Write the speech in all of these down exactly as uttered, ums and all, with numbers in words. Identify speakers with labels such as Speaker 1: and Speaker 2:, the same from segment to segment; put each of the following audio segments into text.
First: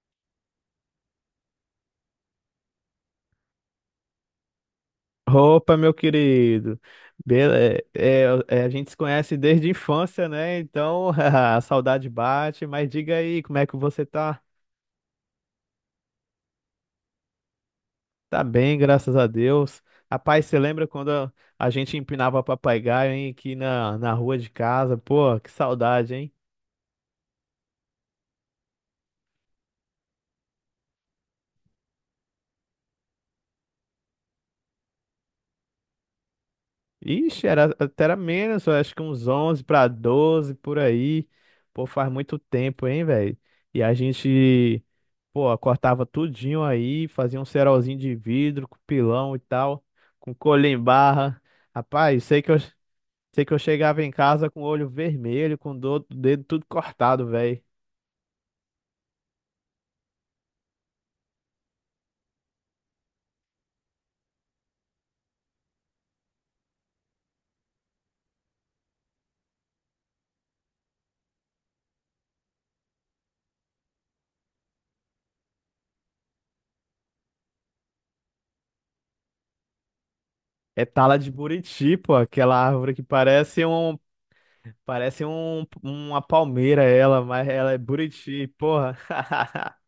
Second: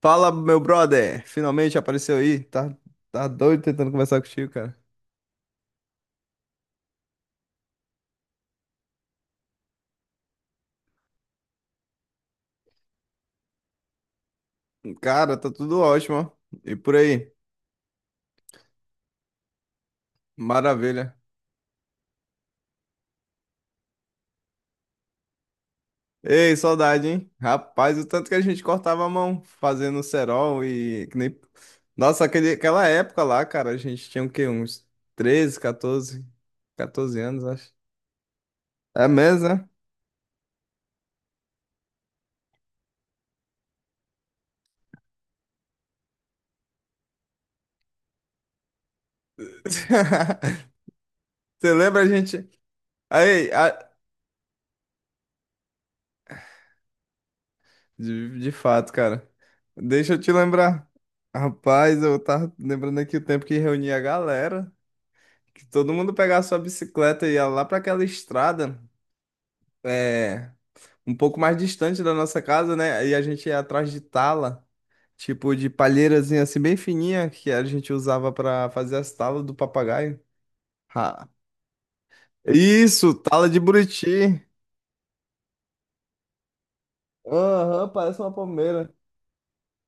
Speaker 1: Fala, meu brother! Finalmente apareceu aí. Tá, tá doido tentando conversar contigo, cara.
Speaker 2: Opa, meu querido. Bele... É, é, é, a gente se conhece desde a infância, né? Então, a saudade bate, mas diga aí, como é que você tá?
Speaker 1: Cara, tá tudo ótimo, ó. E por aí?
Speaker 2: Tá bem, graças a Deus. Rapaz, você lembra quando
Speaker 1: Maravilha.
Speaker 2: a a gente empinava papagaio, hein, aqui na, na rua de casa? Pô, que saudade, hein?
Speaker 1: Ei, saudade, hein? Rapaz, o tanto que a gente cortava a mão fazendo cerol e que nem... Nossa, aquele, aquela época lá, cara, a gente tinha o quê? Uns treze, quatorze, quatorze anos,
Speaker 2: Ixi, era,
Speaker 1: acho.
Speaker 2: até era menos, eu acho que
Speaker 1: É
Speaker 2: uns
Speaker 1: mesmo,
Speaker 2: onze
Speaker 1: né?
Speaker 2: para doze por aí. Pô, faz muito tempo, hein, velho? E a gente, pô, cortava tudinho aí, fazia um cerolzinho de vidro com pilão e tal, com colher em barra.
Speaker 1: Você lembra a
Speaker 2: Rapaz, sei
Speaker 1: gente?
Speaker 2: que eu, sei
Speaker 1: Aí,
Speaker 2: que eu
Speaker 1: a,
Speaker 2: chegava em casa com o olho vermelho, com do, o dedo tudo cortado, velho.
Speaker 1: De, de fato, cara. Deixa eu te lembrar. Rapaz, eu tava lembrando aqui o tempo que reunia a galera, que todo mundo pegava sua bicicleta e ia lá pra aquela estrada, é, um pouco mais distante da nossa casa, né? E a gente ia atrás de tala, tipo de palheirazinha assim bem fininha, que a gente usava pra fazer as talas do papagaio.
Speaker 2: É tala
Speaker 1: Ah,
Speaker 2: de buriti, pô, aquela árvore que
Speaker 1: isso, tala de
Speaker 2: parece um,
Speaker 1: buriti.
Speaker 2: parece um, uma palmeira ela, mas ela é
Speaker 1: Aham, parece uma
Speaker 2: buriti,
Speaker 1: palmeira.
Speaker 2: porra.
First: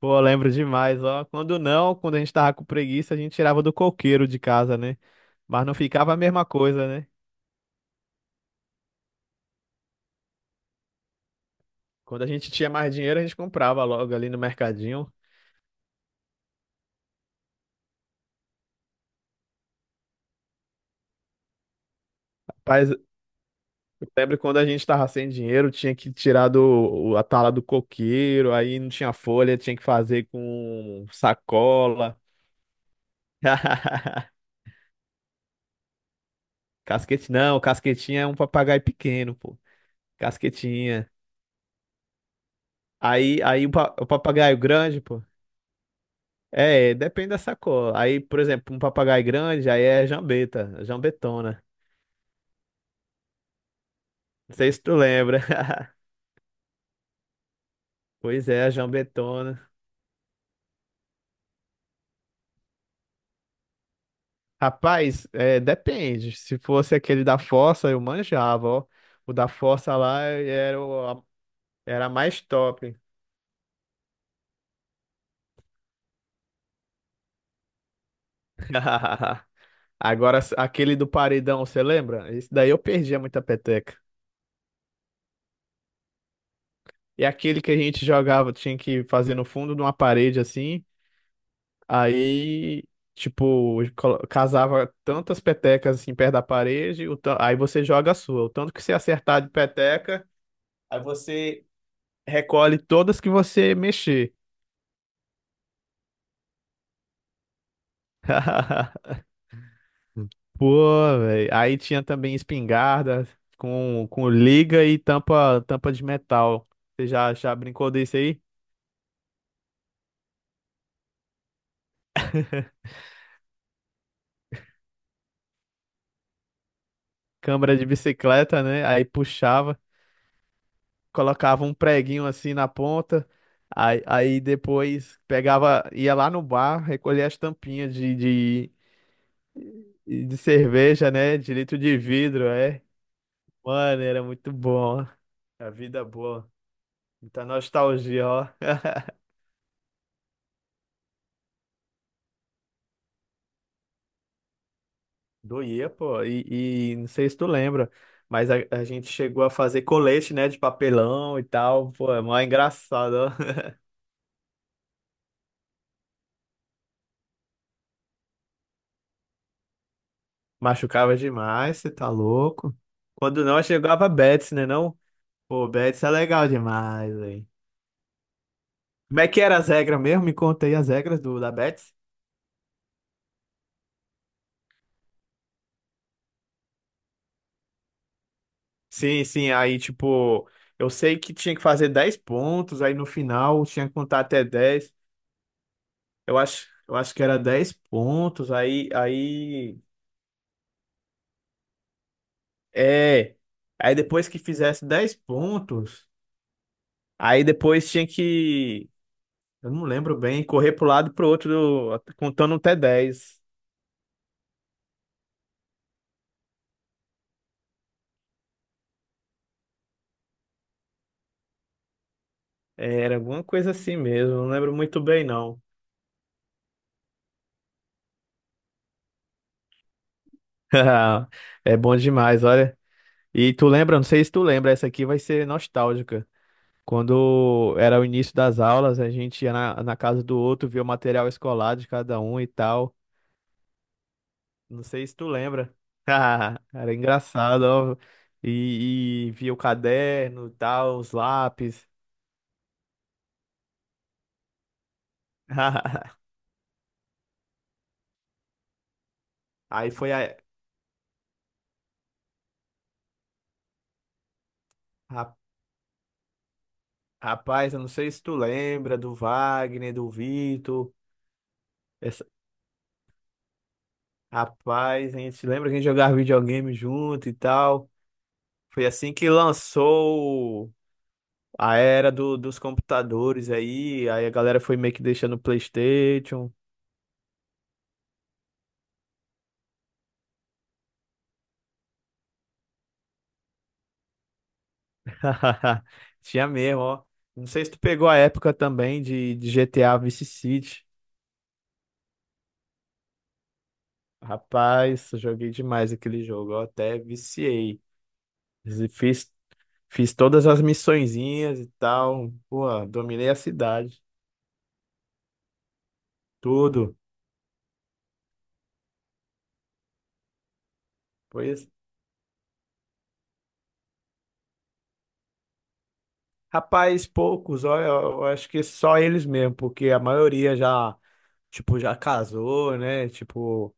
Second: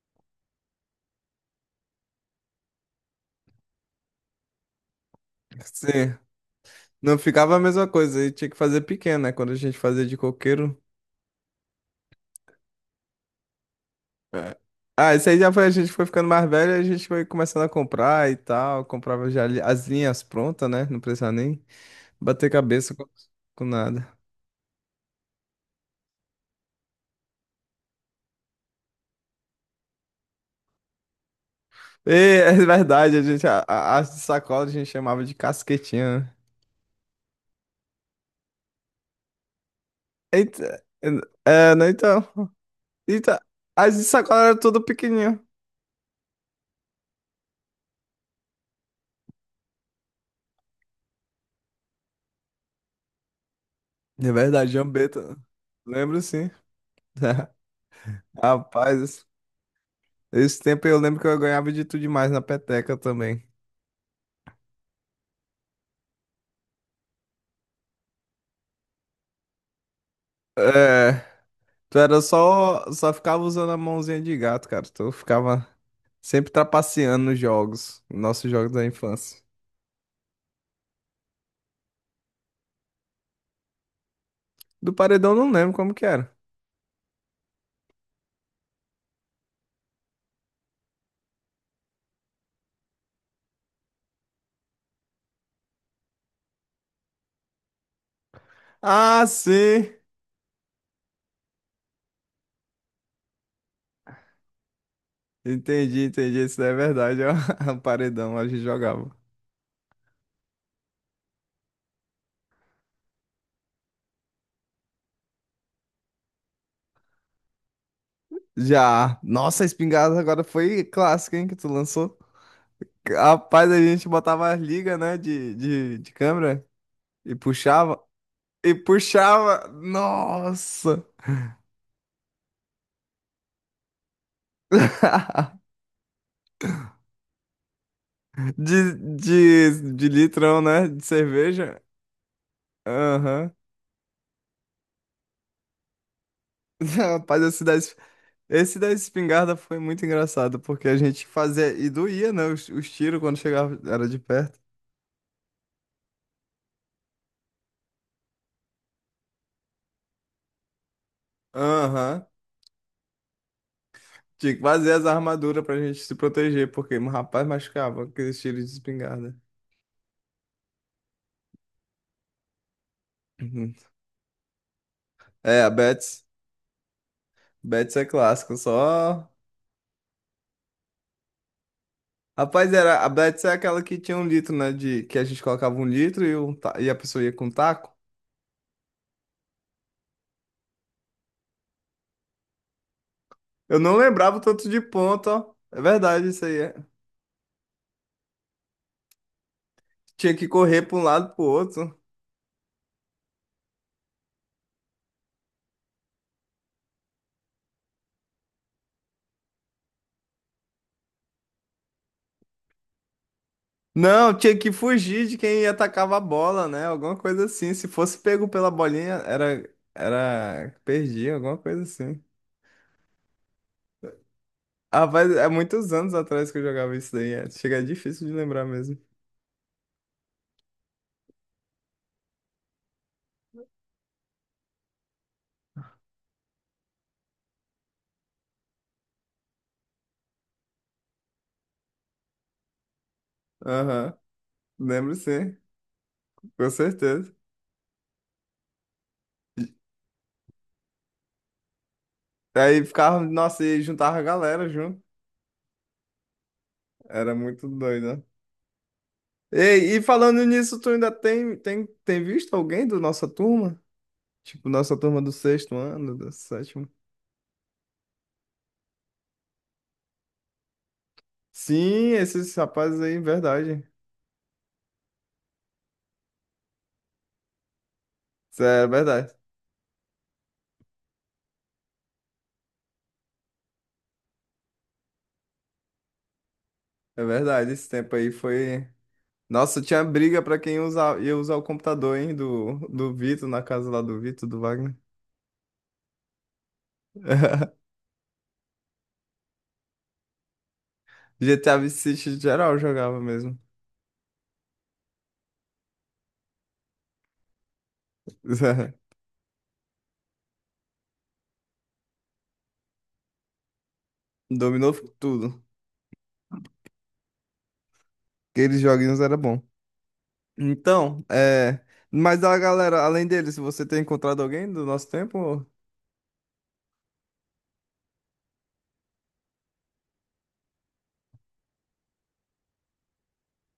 Speaker 2: Pô, eu lembro demais, ó. Quando não, quando a gente tava com preguiça, a gente tirava do coqueiro de casa, né? Mas não ficava
Speaker 1: Sim.
Speaker 2: a mesma coisa, né?
Speaker 1: Não ficava a mesma coisa, e tinha que fazer pequeno, né? Quando a gente fazia de coqueiro.
Speaker 2: Quando a gente tinha mais dinheiro, a gente comprava logo ali no
Speaker 1: É.
Speaker 2: mercadinho.
Speaker 1: Ah, isso aí já foi, a gente foi ficando mais velho, a gente foi começando a comprar e tal, comprava já li- as linhas prontas, né? Não precisava nem bater
Speaker 2: Rapaz,
Speaker 1: cabeça
Speaker 2: eu
Speaker 1: com, com nada.
Speaker 2: lembro quando a gente tava sem dinheiro, tinha que tirar do, o- a tala do coqueiro, aí não tinha folha, tinha que fazer com
Speaker 1: E,
Speaker 2: sacola.
Speaker 1: é verdade, a gente, a, a- as de sacola a gente chamava de casquetinha, né?
Speaker 2: Casquete, não, casquetinha é um papagaio pequeno, pô.
Speaker 1: Eita, é,
Speaker 2: Casquetinha.
Speaker 1: é, né, então,
Speaker 2: Aí,
Speaker 1: eita,
Speaker 2: aí o pa-
Speaker 1: as de
Speaker 2: o
Speaker 1: sacola
Speaker 2: papagaio
Speaker 1: eram tudo
Speaker 2: grande, pô.
Speaker 1: pequenininho.
Speaker 2: É, depende da sacola. Aí, por exemplo, um papagaio grande, aí é jambeta, jambetona.
Speaker 1: É
Speaker 2: Não
Speaker 1: verdade,
Speaker 2: sei se tu
Speaker 1: jambeta.
Speaker 2: lembra.
Speaker 1: Lembro sim.
Speaker 2: Pois é, a
Speaker 1: Rapaz, esse
Speaker 2: jambetona.
Speaker 1: esse tempo eu lembro que eu ganhava de tudo demais na peteca também.
Speaker 2: Rapaz, é, depende. Se fosse aquele da fossa, eu manjava, ó. O da fossa lá era,
Speaker 1: É.
Speaker 2: o-
Speaker 1: Tu
Speaker 2: era
Speaker 1: era
Speaker 2: mais
Speaker 1: só,
Speaker 2: top.
Speaker 1: só ficava usando a mãozinha de gato, cara. Tu ficava sempre trapaceando nos jogos, nos nossos jogos da infância.
Speaker 2: Agora, aquele do paredão, você lembra? Esse daí eu perdia muita peteca.
Speaker 1: Do paredão eu não lembro como que era.
Speaker 2: E aquele que a gente jogava, tinha que fazer no fundo de uma parede assim. Aí, tipo, colo- casava tantas petecas assim perto da parede, o ta- aí você joga a sua. O tanto que você
Speaker 1: Ah,
Speaker 2: acertar de
Speaker 1: sim!
Speaker 2: peteca, aí você recolhe todas que você mexer.
Speaker 1: Entendi, entendi. Isso daí é verdade, ó. O paredão a gente jogava.
Speaker 2: Pô, velho. Aí tinha também espingarda com, com liga e tampa, tampa de metal. Você já, já brincou desse aí?
Speaker 1: Já. Nossa, a espingarda agora foi clássica, hein, que tu lançou. Rapaz, a gente botava as ligas, né, de, de, de câmera e
Speaker 2: Câmara de
Speaker 1: puxava.
Speaker 2: bicicleta,
Speaker 1: E
Speaker 2: né? Aí
Speaker 1: puxava.
Speaker 2: puxava.
Speaker 1: Nossa!
Speaker 2: Colocava um preguinho assim na ponta, aí, aí depois pegava, ia lá no bar, recolhia as tampinhas de, de,
Speaker 1: De, de, de
Speaker 2: de
Speaker 1: litrão, né? De
Speaker 2: cerveja, né? De litro
Speaker 1: cerveja.
Speaker 2: de vidro, é.
Speaker 1: Aham.
Speaker 2: Mano, era muito bom, ó. A vida boa.
Speaker 1: Rapaz,
Speaker 2: Muita
Speaker 1: esse da, es-
Speaker 2: nostalgia, ó.
Speaker 1: esse da espingarda foi muito engraçado, porque a gente fazia e doía, né? Os, os tiros quando chegava, era de perto.
Speaker 2: Doía, pô. E, e não sei se tu lembra, mas a, a gente chegou a fazer colete, né? De papelão e tal. Pô, é
Speaker 1: Aham.
Speaker 2: mó engraçado, ó.
Speaker 1: Tinha que fazer as armaduras pra gente se proteger, porque o rapaz machucava com aqueles tiros de espingarda.
Speaker 2: Machucava demais, você tá louco. Quando não,
Speaker 1: Uhum.
Speaker 2: chegava Betis, né? Não?
Speaker 1: É,
Speaker 2: Pô,
Speaker 1: a
Speaker 2: Betis é
Speaker 1: Betts.
Speaker 2: legal demais, velho.
Speaker 1: Betts é clássico,
Speaker 2: Como é
Speaker 1: só.
Speaker 2: que era as regras mesmo? Me conta aí as regras do, da Betis.
Speaker 1: Rapaz, era, a Betts é aquela que tinha um litro, né? De, que a gente colocava um litro, e, um, ta- e a pessoa ia com um taco.
Speaker 2: Sim, sim, aí tipo, eu sei que tinha que fazer dez pontos, aí no final
Speaker 1: Eu
Speaker 2: tinha que
Speaker 1: não
Speaker 2: contar
Speaker 1: lembrava o
Speaker 2: até
Speaker 1: tanto de
Speaker 2: dez.
Speaker 1: ponto, ó. É verdade
Speaker 2: Eu
Speaker 1: isso aí.
Speaker 2: acho,
Speaker 1: É.
Speaker 2: eu acho que era dez pontos, aí aí
Speaker 1: Tinha que correr para um lado pro outro.
Speaker 2: é, aí depois que fizesse dez pontos, aí depois tinha que, eu não lembro bem, correr pro lado e pro outro contando até dez.
Speaker 1: Não, tinha que fugir de quem atacava a bola, né? Alguma coisa assim. Se fosse pego pela bolinha, era era perdi, alguma coisa assim.
Speaker 2: Era alguma coisa assim mesmo, não lembro muito
Speaker 1: Ah,
Speaker 2: bem
Speaker 1: faz é
Speaker 2: não.
Speaker 1: muitos anos atrás que eu jogava isso daí. É. Chega é difícil de lembrar mesmo.
Speaker 2: É bom demais, olha. E tu lembra, não sei se tu lembra, essa aqui vai ser nostálgica. Quando era o início das aulas, a gente ia na, na casa do outro, via o material escolar de cada um e tal.
Speaker 1: Aham.
Speaker 2: Não sei
Speaker 1: Lembro
Speaker 2: se tu
Speaker 1: sim,
Speaker 2: lembra.
Speaker 1: com
Speaker 2: Era
Speaker 1: certeza.
Speaker 2: engraçado, ó. E, e via o caderno, e tal, os lápis.
Speaker 1: Aí ficava, nossa, e juntava a galera junto. Era muito doido, né?
Speaker 2: Aí
Speaker 1: E, e
Speaker 2: foi a,
Speaker 1: falando nisso, tu ainda tem, tem, tem visto alguém da nossa turma? Tipo, nossa turma do
Speaker 2: ra-
Speaker 1: sexto ano, do sétimo.
Speaker 2: rapaz, eu não sei se tu lembra do Wagner, do Vitor.
Speaker 1: Sim,
Speaker 2: Essa,
Speaker 1: esses rapazes aí, verdade.
Speaker 2: rapaz, a gente lembra que a gente jogava videogame junto e tal.
Speaker 1: Isso é
Speaker 2: Foi assim que
Speaker 1: verdade.
Speaker 2: lançou a era do- dos computadores aí, aí a galera foi meio que deixando o PlayStation.
Speaker 1: É verdade, esse tempo aí foi. Nossa, tinha briga pra quem usar, ia usar o computador, hein, do, do Vitor, na casa lá do Vitor, do Wagner.
Speaker 2: Tinha mesmo, ó. Não sei se tu pegou a época também de, de G T A Vice City.
Speaker 1: G T A Vice City geral jogava mesmo.
Speaker 2: Rapaz, eu joguei demais aquele jogo, eu até viciei. Fiz, fiz todas as missõezinhas e tal. Pô, dominei a cidade,
Speaker 1: Dominou tudo.
Speaker 2: tudo.
Speaker 1: Aqueles joguinhos era bom. Então,
Speaker 2: Pois,
Speaker 1: é. Mas a galera, além deles, você tem encontrado alguém do nosso tempo?
Speaker 2: rapaz, poucos, ó, eu eu acho que só eles mesmo, porque a maioria já tipo, já casou, né? Tipo,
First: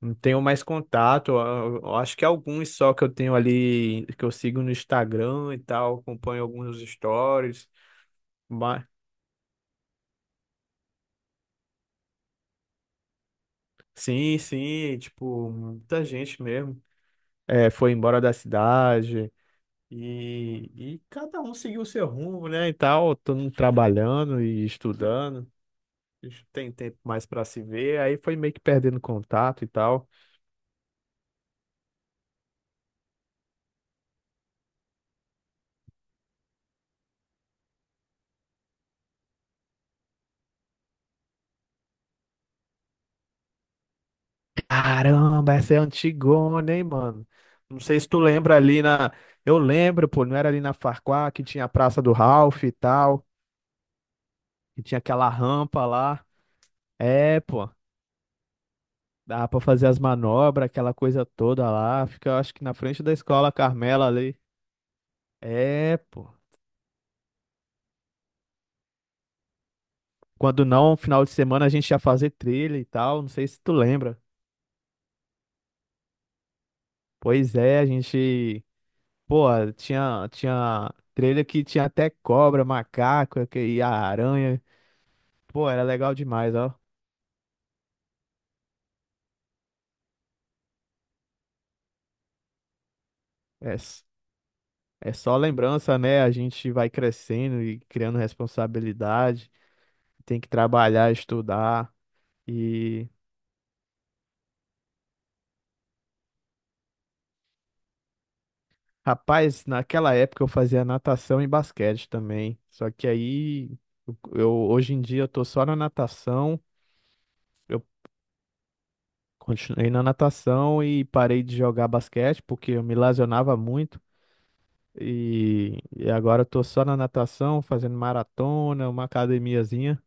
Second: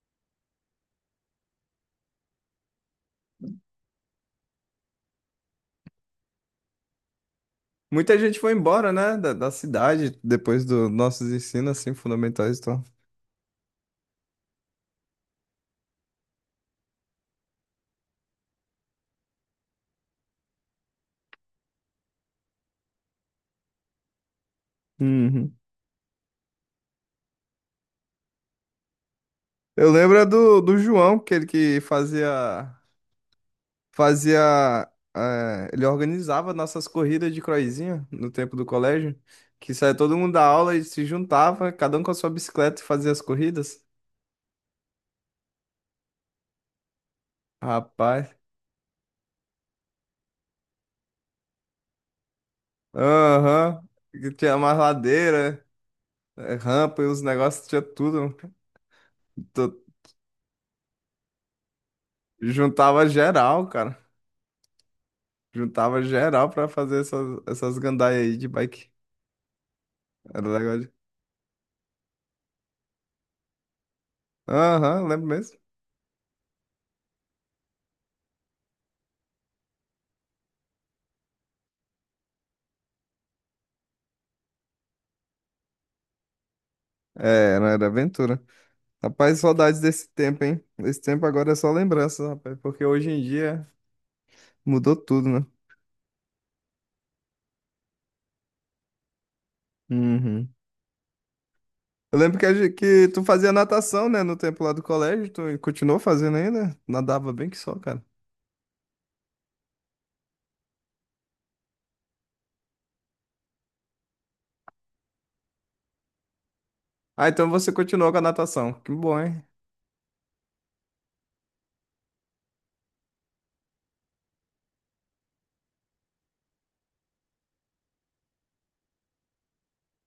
Speaker 2: não tenho mais contato. Eu- eu acho que alguns só que eu tenho ali, que eu sigo no Instagram e tal, acompanho alguns stories.
Speaker 1: Muita gente foi
Speaker 2: Mas,
Speaker 1: embora, né, da, da cidade depois dos nossos ensinos, assim, fundamentais e tal.
Speaker 2: sim, sim, tipo, muita gente mesmo. É, foi embora da cidade e, e cada um seguiu o seu rumo, né? E tal, todo mundo trabalhando e estudando.
Speaker 1: Uhum.
Speaker 2: Tem tempo mais para se ver, aí foi meio que perdendo contato e
Speaker 1: Eu
Speaker 2: tal.
Speaker 1: lembro é do, do João, que ele que fazia, fazia, eh, ele organizava nossas corridas de croizinha no tempo do colégio, que saía todo mundo da aula e se juntava, cada um com a sua bicicleta e fazia as corridas.
Speaker 2: Caramba, essa é antigona, hein, mano? Não sei se tu
Speaker 1: Rapaz,
Speaker 2: lembra ali na. Eu lembro, pô, não era ali na Farquhar que tinha a Praça do Ralph e tal,
Speaker 1: aham, que tinha mais
Speaker 2: que tinha aquela
Speaker 1: ladeira,
Speaker 2: rampa lá.
Speaker 1: eh, rampa e uns
Speaker 2: É,
Speaker 1: negócios,
Speaker 2: pô,
Speaker 1: tinha tudo.
Speaker 2: dava pra
Speaker 1: Tu-
Speaker 2: fazer as manobras, aquela coisa toda lá. Fica, eu acho que na frente
Speaker 1: Juntava
Speaker 2: da escola
Speaker 1: geral, cara.
Speaker 2: Carmela ali. É,
Speaker 1: Juntava
Speaker 2: pô.
Speaker 1: geral pra fazer essas, essas gandaias aí de bike. Era
Speaker 2: Quando
Speaker 1: legal de...
Speaker 2: não, final de semana a gente ia fazer trilha e tal, não sei se tu lembra.
Speaker 1: Aham, lembro mesmo.
Speaker 2: Pois é, a gente. Pô, tinha, tinha trilha que tinha até cobra, macaco e a aranha. Pô, era legal demais, ó.
Speaker 1: É, era, era aventura. Rapaz, saudades desse tempo, hein? Esse tempo agora é só lembrança, rapaz. Porque hoje em dia
Speaker 2: É, s-
Speaker 1: mudou
Speaker 2: é
Speaker 1: tudo,
Speaker 2: só
Speaker 1: né?
Speaker 2: lembrança, né? A gente vai crescendo e criando responsabilidade, tem que
Speaker 1: Uhum.
Speaker 2: trabalhar, estudar.
Speaker 1: Eu lembro que, a gente- que
Speaker 2: E,
Speaker 1: tu fazia natação, né? No tempo lá do colégio. Tu continuou fazendo ainda? Nadava bem que só, cara.
Speaker 2: rapaz, naquela época eu fazia natação e basquete também. Só que aí, eu, eu- hoje em dia eu tô só na natação.
Speaker 1: Ah, então você
Speaker 2: Eu
Speaker 1: continuou com a natação. Que bom, hein?
Speaker 2: continuei na natação e parei de jogar basquete porque eu me lesionava muito. E, e agora eu tô só na natação, fazendo maratona, uma academiazinha.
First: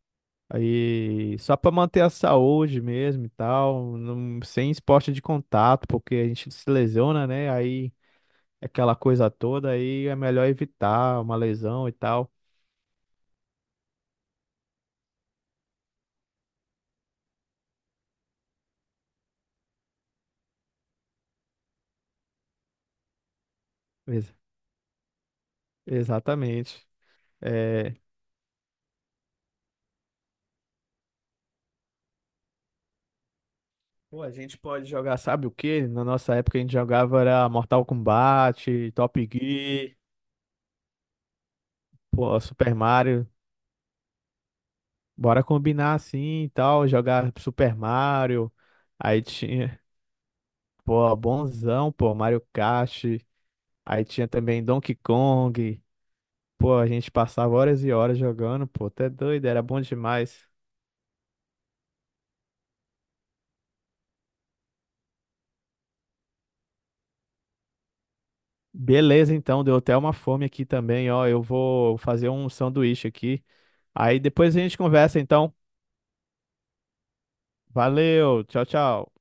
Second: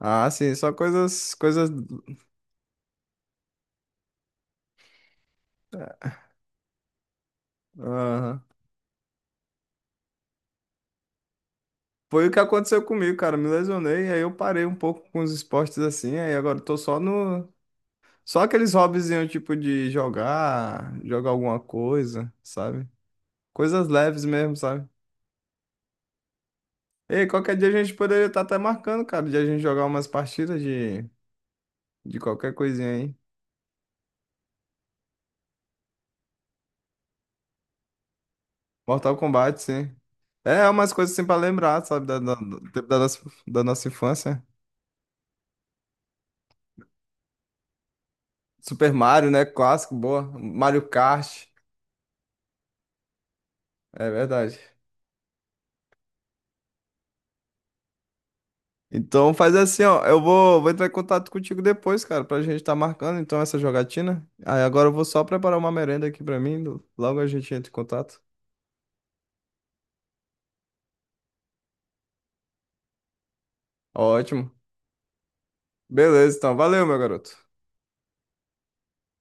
Speaker 1: Ah, sim. Só coisas...
Speaker 2: Aí, só
Speaker 1: Coisas...
Speaker 2: pra manter a saúde mesmo e tal, não- sem esporte de contato, porque a gente se lesiona, né? Aí,
Speaker 1: Aham.
Speaker 2: aquela coisa toda, aí é melhor evitar uma lesão e
Speaker 1: Foi
Speaker 2: tal.
Speaker 1: o que aconteceu comigo, cara. Me lesionei, aí eu parei um pouco com os esportes assim, aí agora eu tô só no. Só aqueles hobbyzinhos, tipo, de jogar, jogar alguma coisa, sabe? Coisas leves
Speaker 2: Ex-
Speaker 1: mesmo, sabe?
Speaker 2: exatamente.
Speaker 1: Ei, qualquer dia a gente
Speaker 2: É,
Speaker 1: poderia estar até marcando, cara, de a gente jogar umas partidas de, de qualquer coisinha aí.
Speaker 2: pô, a gente pode jogar, sabe o quê? Na nossa época a gente jogava era Mortal Kombat,
Speaker 1: Mortal
Speaker 2: Top
Speaker 1: Kombat, sim.
Speaker 2: Gear,
Speaker 1: É, umas coisas assim pra lembrar, sabe? Da, da,
Speaker 2: pô,
Speaker 1: do
Speaker 2: Super
Speaker 1: tempo da nossa,
Speaker 2: Mario.
Speaker 1: da nossa infância.
Speaker 2: Bora combinar assim e tal, jogar Super Mario.
Speaker 1: Super
Speaker 2: Aí
Speaker 1: Mario, né?
Speaker 2: tinha,
Speaker 1: Clássico, boa. Mario
Speaker 2: pô,
Speaker 1: Kart.
Speaker 2: bonzão, pô, Mario Kart. Aí
Speaker 1: É
Speaker 2: tinha
Speaker 1: verdade.
Speaker 2: também Donkey Kong. Pô, a gente passava horas e horas jogando, pô, até
Speaker 1: Então
Speaker 2: doido,
Speaker 1: faz
Speaker 2: era bom
Speaker 1: assim, ó. Eu
Speaker 2: demais.
Speaker 1: vou, vou entrar em contato contigo depois, cara, pra gente tá marcando então essa jogatina. Aí agora eu vou só preparar uma merenda aqui pra mim. Logo a gente entra em contato.
Speaker 2: Beleza, então, deu até uma fome aqui também, ó. Eu vou fazer um sanduíche aqui. Aí
Speaker 1: Ótimo.
Speaker 2: depois a gente conversa, então.
Speaker 1: Beleza, então. Valeu, meu garoto.
Speaker 2: Valeu, tchau, tchau.